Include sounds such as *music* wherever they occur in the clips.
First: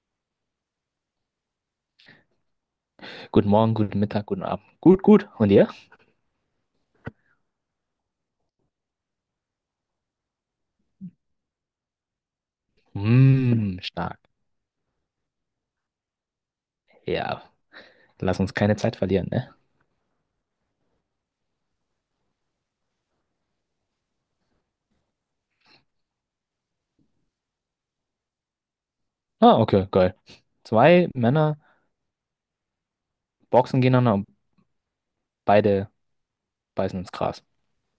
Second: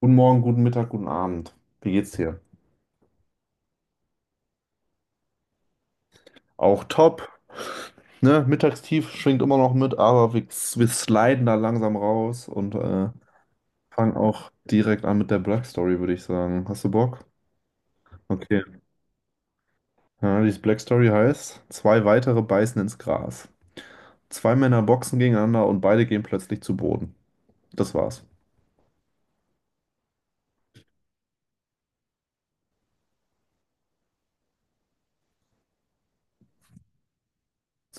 Guten Morgen, guten Mittag, guten Abend. Wie geht's dir? Guten Morgen, guten Mittag, guten Abend. Gut, gut. Und ihr? Auch top. Ne? Mittagstief schwingt immer noch mit, aber wir sliden da langsam raus und Mm, fangen stark. auch direkt an mit der Black Story, würde ich sagen. Hast du Bock? Ja, lass uns Okay. keine Zeit verlieren, ne? Ja, die Black Story heißt, zwei weitere beißen ins Gras. Zwei Männer boxen gegeneinander und beide gehen plötzlich zu Boden. Das war's. Ah, okay, geil. Zwei Männer boxen gegeneinander und beide beißen ins Gras.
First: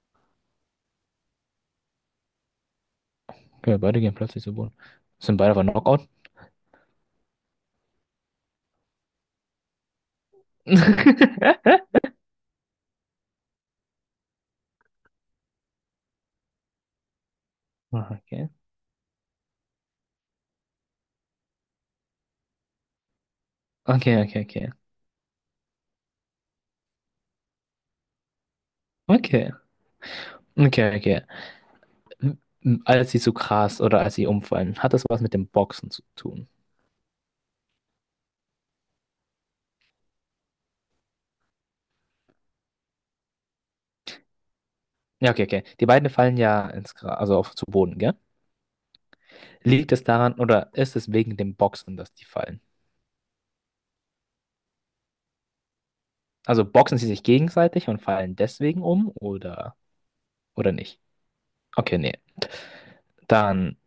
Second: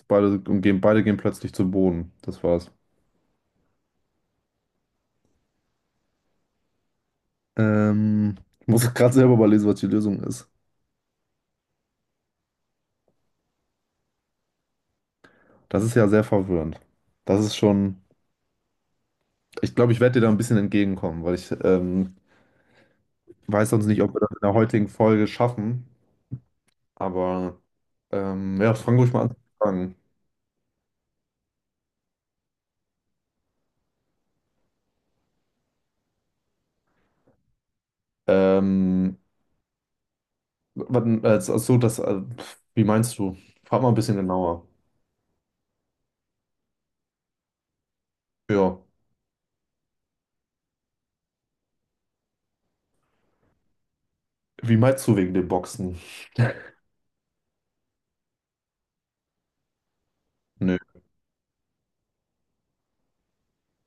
Beide, und gehen, beide gehen plötzlich zu Boden. Das war's. Okay, beide gehen plötzlich zu Boden. Sind beide aber Knockout? Ich muss *laughs* gerade selber überlesen, was die Lösung ist. *laughs* Das ist ja sehr verwirrend. Das ist schon. Ah, okay. Ich glaube, ich werde dir da ein bisschen entgegenkommen, weil ich weiß sonst nicht, ob Okay, wir das in okay, der okay. heutigen Folge schaffen. Aber ja, fang ruhig mal an zu Okay. fragen. Okay, okay. M- Als sie zu Gras oder als sie umfallen, hat das was mit dem Boxen zu tun? Ähm, Achso, wie meinst du? Frag mal ein bisschen genauer. Ja, okay, okay. Die beiden fallen ja ins Gras, also auf, zu Boden, gell? Ja. Liegt es daran oder ist es wegen dem Boxen, dass die fallen? Wie meinst du wegen dem Boxen? *laughs* Also boxen sie sich gegenseitig und fallen deswegen um oder Nö. nicht? Okay, nee. Dann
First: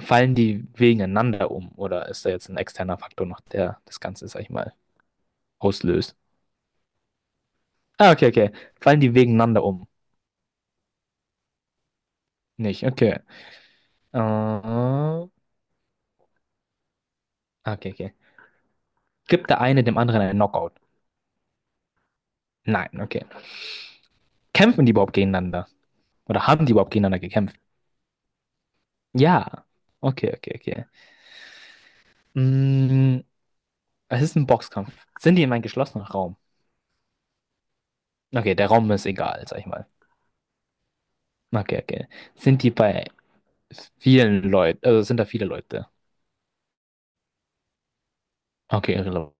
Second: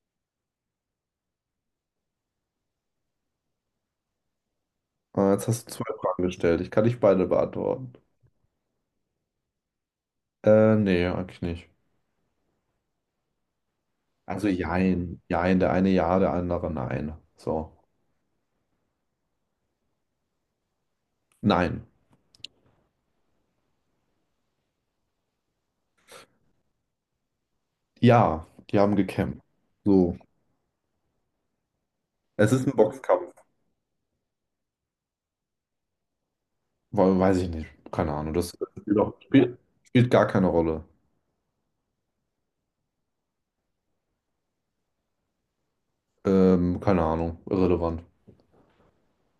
fallen die gegeneinander um oder ist da jetzt ein externer Faktor noch, der das Ganze, sag ich mal, Jetzt hast du zwei auslöst? Fragen gestellt. Ich kann nicht beide beantworten. Ah, okay, okay. Fallen die gegeneinander um? Nee, eigentlich nicht. Nicht, okay. Äh, Also jein. Jein, der eine ja, der andere nein. So. okay, okay. Gibt der eine dem anderen einen Knockout? Nein. Nein, okay. Kämpfen die überhaupt gegeneinander? Oder haben die überhaupt gegeneinander gekämpft? Ja, die haben gekämpft. Ja. So. Okay, okay, okay. Es ist ein Mm, Boxkampf. Es ist ein Boxkampf. Sind die in einem geschlossenen Raum? Weil Weiß ich nicht. Keine Ahnung. Das Okay, der Raum spielt, ist auch, egal, spielt, sag ich mal. spielt gar keine Rolle. Okay, okay. Sind die bei vielen Leuten, also sind da viele Leute? Keine Ahnung. Irrelevant. Okay, irrelevant.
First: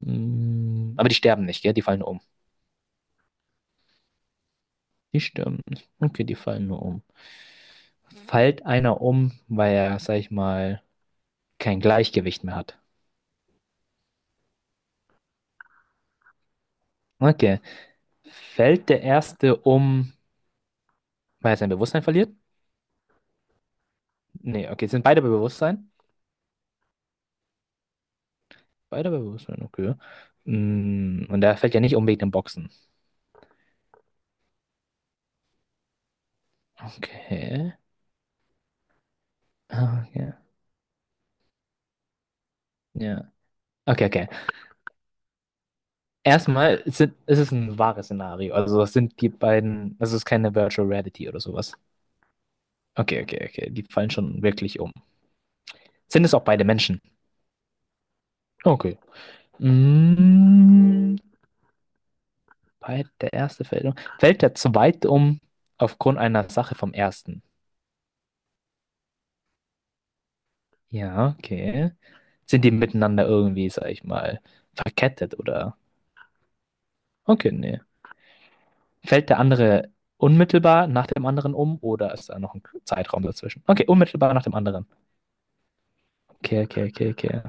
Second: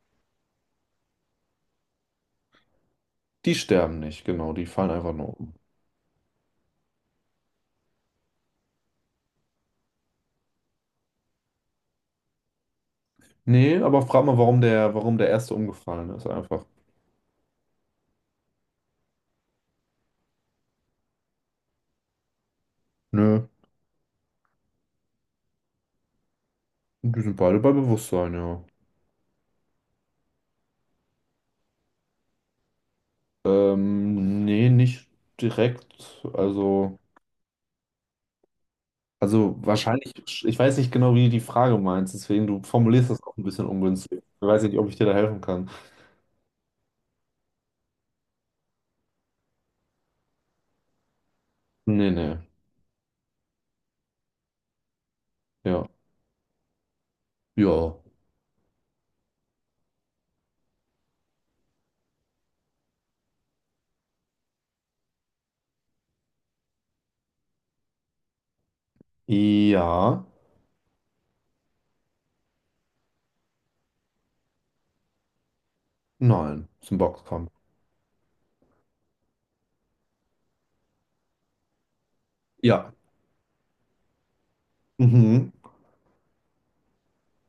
Aber die sterben nicht, gell? Die fallen nur um. Die sterben nicht, genau. Die fallen einfach Die nur um. sterben nicht. Okay, die fallen nur um. Fällt einer um, weil er, sag ich mal, kein Gleichgewicht mehr hat? Nee, aber frag mal, warum der erste umgefallen ist. Einfach. Okay. Fällt der erste um, weil er sein Bewusstsein verliert? Nö. Nee, okay, sind beide bei Bewusstsein? Die sind beide bei Bewusstsein, ja. Beide bei Bewusstsein, okay. Und der fällt ja nicht um wegen dem Boxen. Nee, nicht direkt. Okay. Also Ah, wahrscheinlich, okay. ich weiß nicht genau, wie du die Frage meinst, deswegen du formulierst das Ja. auch ein bisschen Okay, ungünstig. okay. Ich weiß nicht, ob ich dir da helfen kann. Erstmal es ist ein wahres Szenario. Also es sind die beiden, also es ist keine Virtual Reality oder sowas. Nee, nee. Okay, okay, okay. Die fallen schon wirklich um. Ja. Sind es auch beide Menschen? Ja. Okay. Mm, bei Der erste fällt um. Fällt der zweite um aufgrund einer Sache vom ersten? Ja. Ja, okay. Sind die miteinander irgendwie, sag ich mal, verkettet oder? Nein. Ist ein Okay, Boxkampf. nee. Fällt der andere unmittelbar nach dem anderen um oder ist da noch ein Ja. Zeitraum dazwischen? Okay, unmittelbar nach dem anderen. Mhm. Okay, okay, okay, okay.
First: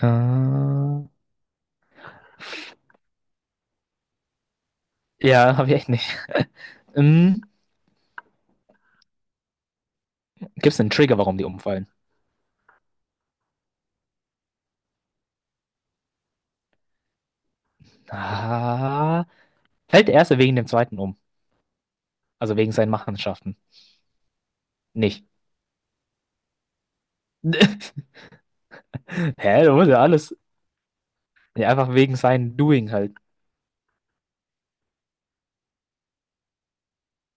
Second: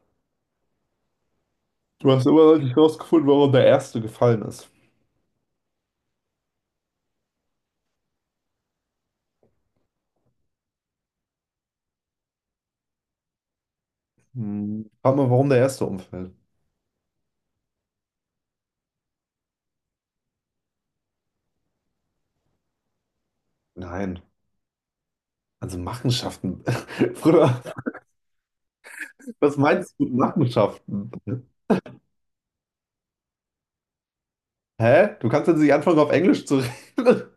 Äh, Du hast immer noch nicht rausgefunden, warum der Erste gefallen ist. ja, habe ich echt nicht. *laughs* Ähm, Gibt es einen Trigger, warum die umfallen? Hm. Frag mal, warum der Erste umfällt. Ah, fällt der erste wegen dem zweiten um. Also wegen seinen Machenschaften. Nein. Nicht. Also Machenschaften. *laughs* Bruder, *laughs* Hä, was du musst meinst ja du mit alles. Machenschaften? Ja, einfach wegen seinem Doing halt. Hä? Du kannst jetzt nicht anfangen, auf Englisch zu reden *laughs*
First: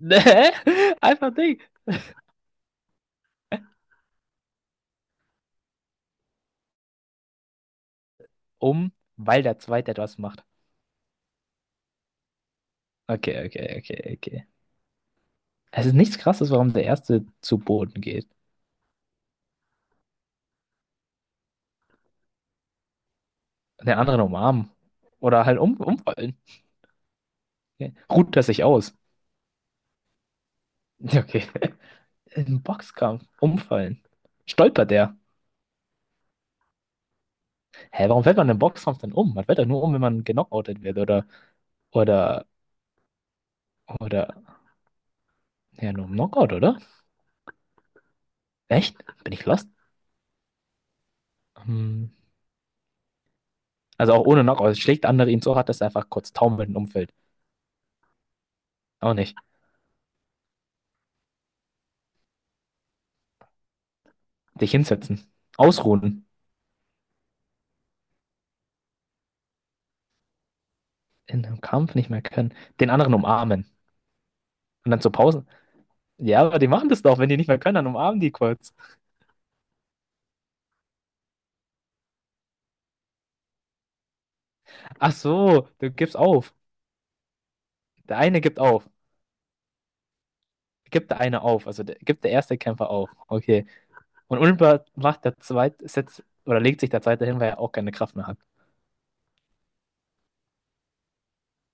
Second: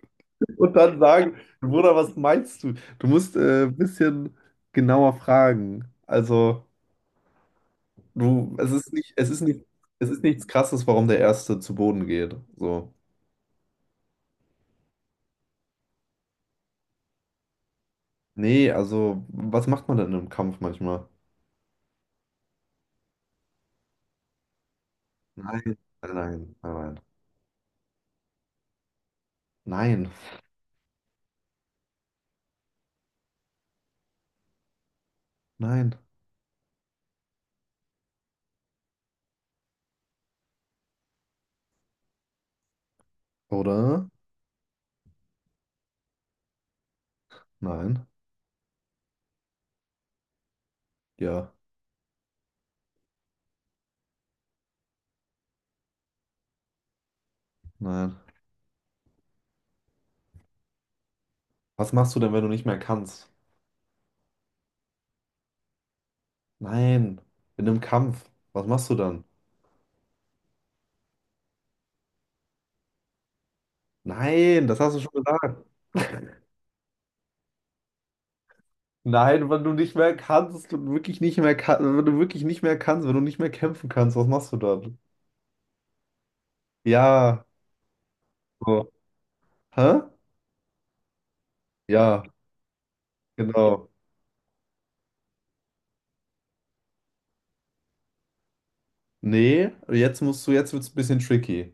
*laughs* Hä? und dann Einfach sagen, Ding. Bruder, was meinst du? Du musst ein bisschen genauer fragen. Also, du, Um, es ist Weil der nicht, zweite es etwas ist macht. nichts Krasses, warum der Erste zu Boden geht. So. Okay, okay, okay, okay. Es ist nichts Krasses, warum der erste zu Boden geht. Nee, also, was macht man denn im Kampf manchmal? Und den anderen umarmen. Oder halt Nein, umfallen. nein, nein, Okay. Ruht er sich aus. nein, *laughs* Okay. Im Boxkampf umfallen. Stolpert der? nein. Hä, warum fällt man im Boxkampf dann um? Man fällt doch nur um, wenn man genockoutet wird oder, Oder? oder, ja, nur im Knockout, oder? Nein. Echt? Bin ich lost? Ja, Hm. Also auch ohne Knockout. Schlägt der andere ihn so hart, dass er einfach kurz taumelnd umfällt. nein. Auch nicht. Was machst du denn, wenn du nicht mehr kannst? Dich hinsetzen. Ausruhen. Nein. In einem Kampf. Was machst du dann? In einem Kampf nicht mehr können. Den anderen umarmen. Nein, das Und hast du dann zur schon Pause. gesagt. Ja, aber die machen das doch. Wenn die nicht mehr können, dann umarmen die kurz. Nein, wenn du nicht mehr kannst und wirklich nicht mehr kannst, wenn du wirklich nicht mehr kannst, wenn du nicht mehr kämpfen kannst, was machst du dann? Ach so, du gibst auf. Ja. Der eine gibt auf. So. Hä? Gibt der eine auf. Also Ja, gibt der erste Kämpfer auf. Okay. genau. Und unmittelbar macht der zweite, setzt, oder legt sich der zweite hin, weil er auch keine Kraft mehr hat. Nee, jetzt musst du, jetzt wird's ein bisschen tricky.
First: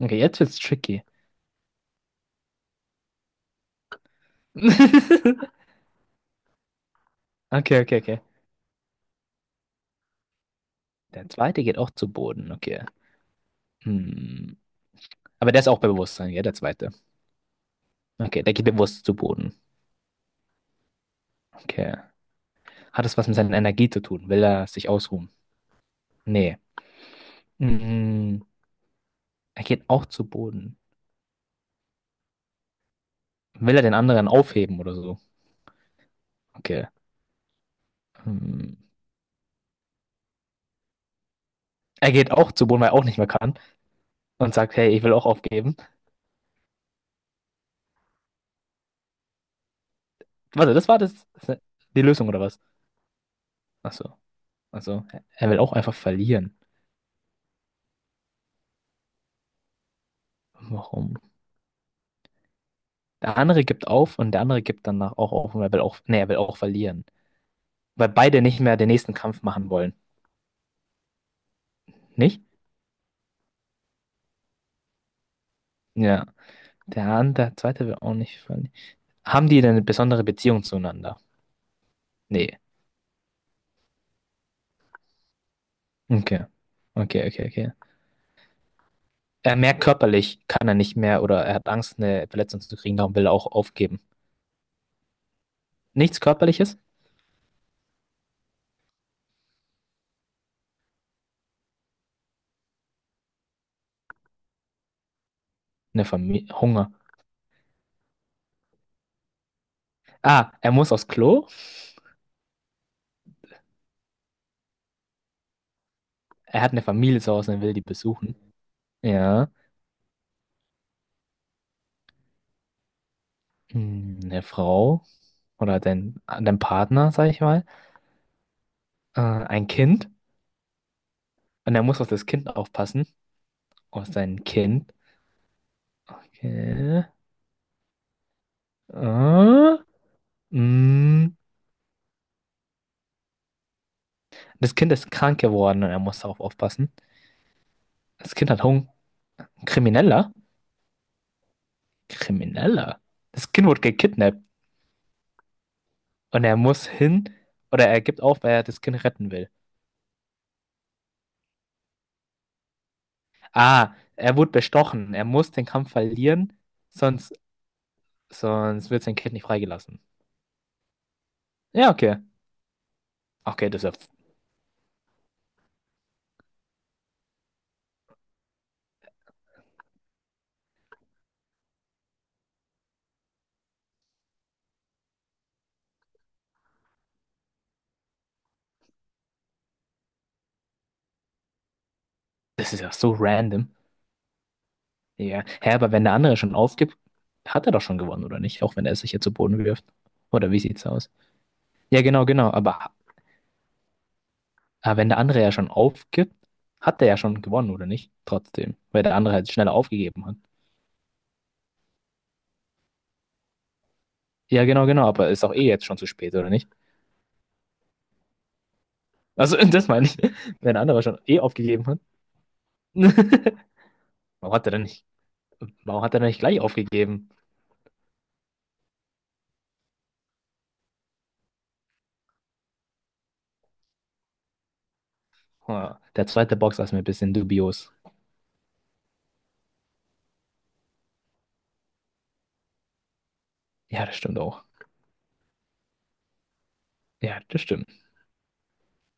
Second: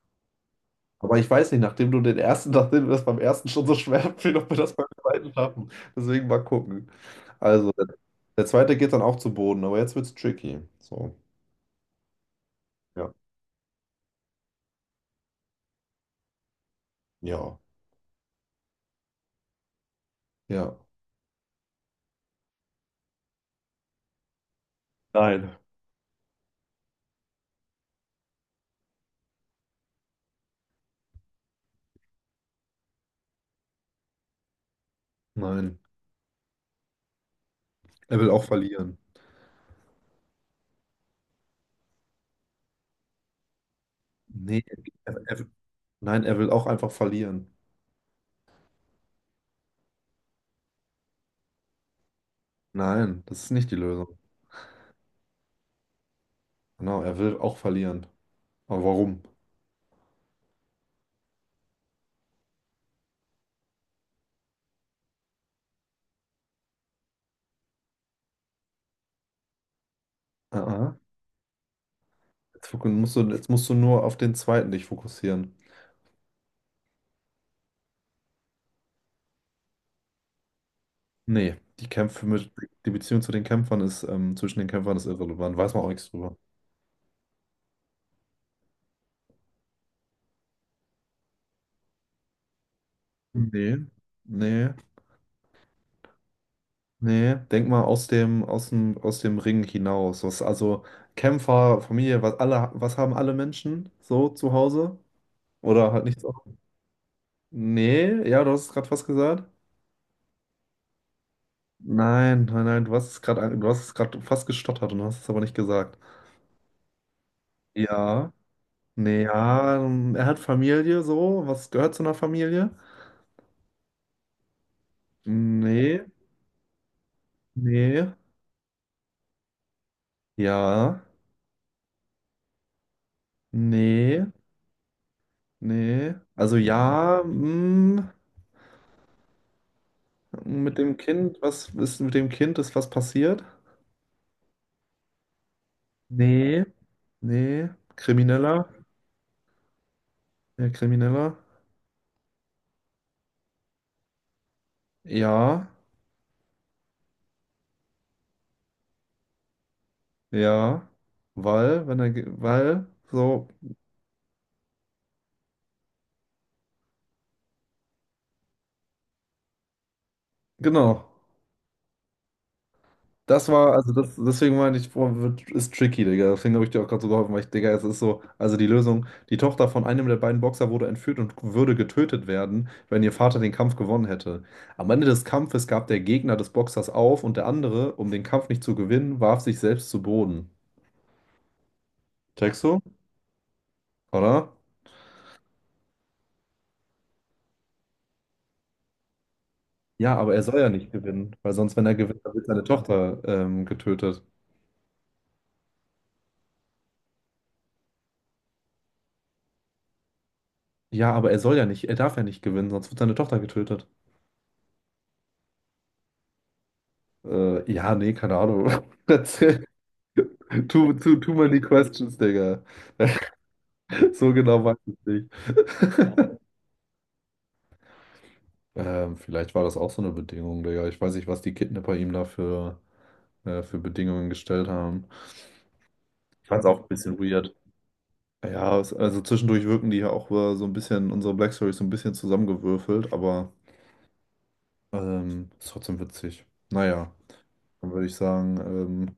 Okay, jetzt wird's tricky. Aber ich weiß nicht, nachdem du den ersten, *laughs* nachdem mir das beim ersten schon so schwer fiel, ob wir das beim zweiten schaffen. *laughs* Deswegen mal gucken. Also, Okay, der okay, okay. der zweite geht dann auch zu Boden, aber jetzt wird's tricky. So. Der zweite geht auch zu Boden, okay. Ja. Hm. Aber der ist auch bei Bewusstsein, ja, der zweite. Ja. Okay, der geht bewusst zu Boden. Ja. Okay. Hat es was mit seiner Energie zu tun? Will er sich ausruhen? Nein. Nee. Hm. Er geht auch zu Boden. Will er den anderen aufheben oder so? Nein. Okay. Er will auch Hm. verlieren. Er geht auch zu Boden, weil er auch nicht mehr kann und Nee, sagt, hey, ich will er, auch er, aufgeben. nein, er will auch einfach verlieren. Warte, das war die Lösung oder was? Nein, das ist nicht die Lösung. Achso. Also, er will auch einfach verlieren. Genau, er will auch verlieren. Aber warum? Warum? Der andere gibt auf und der andere gibt danach auch auf und er will auch, nee, er will auch verlieren. Weil beide nicht mehr den nächsten Kampf machen wollen. Ah, ah. Nicht? Jetzt, jetzt musst du nur auf den zweiten dich fokussieren. Ja. Der andere, der zweite will auch nicht verlieren. Haben die denn eine besondere Beziehung zueinander? Nee, die Kämpfe mit, Nee. Die Beziehung zu den Kämpfern ist, zwischen den Kämpfern ist irrelevant, weiß man auch nichts drüber. Okay. Okay, okay, okay. Er merkt körperlich, kann er nicht mehr oder er hat Angst, eine Verletzung zu kriegen, darum will er auch Nee, aufgeben. nee, Nichts Körperliches? nee. Denk mal aus dem Ring hinaus. Was, also Kämpfer, Familie, was haben alle Menschen so zu Hause? Oder halt Eine nichts. Auch- Familie, Hunger. nee, ja, du hast es gerade fast gesagt. Ah, er muss aufs Klo? Nein, du hast es gerade, du hast es gerade fast gestottert und hast es aber nicht gesagt. Er hat eine Familie zu Hause und will die Ja, besuchen. nee, Ja. ja, er hat Familie so. Was gehört zu einer Familie? Eine Frau oder Nee, dein Partner, sag ich mal, nee. Ein Kind Ja, und er muss auf das Kind aufpassen, auf nee, sein Kind. nee. Also Okay. ja, mm, Äh, mit dem mm, Kind, was ist mit dem Kind, ist was passiert? Das Kind ist krank geworden und er muss darauf Nee, aufpassen. nee. Das Kind hat Krimineller? Hunger. Krimineller? Ja, Krimineller? Krimineller? Das Kind wurde gekidnappt Ja, und er muss hin oder er gibt auf, weil er das Kind retten will. ja. Weil, wenn er, ge- weil, so, Ah, er wurde bestochen. Er muss den Kampf verlieren, sonst, sonst wird sein Kind nicht freigelassen. Genau. Ja, okay. Das Okay, war, also das, Deswegen meine ich, boah, ist tricky, Digga. Deswegen habe ich dir auch gerade so geholfen, weil ich, Digga, es ist so, also die Lösung, die Tochter von einem der beiden Boxer wurde entführt und würde getötet werden, wenn ihr Vater den Kampf gewonnen hätte. Am Ende des Kampfes gab der Gegner des Boxers auf und der andere, um den Kampf nicht zu gewinnen, warf sich selbst zu Boden. Checkst das du? ist ja so random. Oder? Ja. Hä, aber wenn der andere schon aufgibt, hat er doch schon gewonnen, oder nicht? Auch wenn er es sich jetzt zu Boden wirft. Ja, aber er Oder wie soll ja sieht's nicht aus? gewinnen, weil sonst, wenn er Ja, gewinnt, genau, dann wird genau. seine Aber Tochter getötet. Wenn der andere ja schon aufgibt, hat er ja schon gewonnen, oder nicht? Trotzdem. Weil der andere halt schneller aufgegeben hat. Ja, aber er darf ja nicht gewinnen, sonst wird seine Tochter getötet. Ja, genau, genau. Aber ist auch eh jetzt schon zu spät, oder nicht? Ja, nee, keine Ahnung. *laughs* Also, *laughs* Erzähl. das meine ich. Wenn der andere schon Too eh many aufgegeben hat. questions, Digga. *laughs* *laughs* So Warum genau hat er weiß denn ich nicht, nicht. Warum hat er denn nicht *laughs* gleich aufgegeben? Vielleicht war das auch so eine Bedingung, Digga. Ich weiß nicht, was die Kidnapper ihm da für Bedingungen gestellt haben. Ah, der Ich zweite fand's auch Boxer ein ist mir ein bisschen bisschen weird. dubios. Ja, es, also zwischendurch wirken die ja auch so ein bisschen, unsere Black Stories so ein bisschen zusammengewürfelt, aber Ja, das stimmt auch. Ist trotzdem witzig. Naja, Ja, das stimmt. dann würde ich sagen, ähm,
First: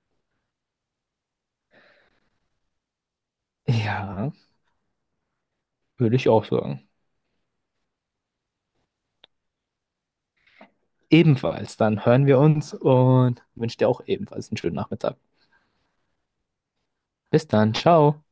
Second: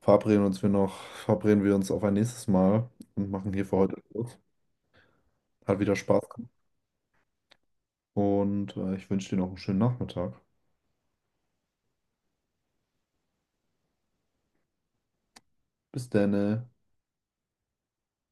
verabreden uns wir noch, verabreden wir uns auf ein nächstes Mal und machen hier für heute Ja, Schluss. Hat wieder würde Spaß ich auch gemacht. sagen. Und ich wünsche dir noch einen schönen Nachmittag. Ebenfalls, dann hören wir uns und wünsche dir auch ebenfalls einen schönen Nachmittag. Bis dann. Bis dann, ciao.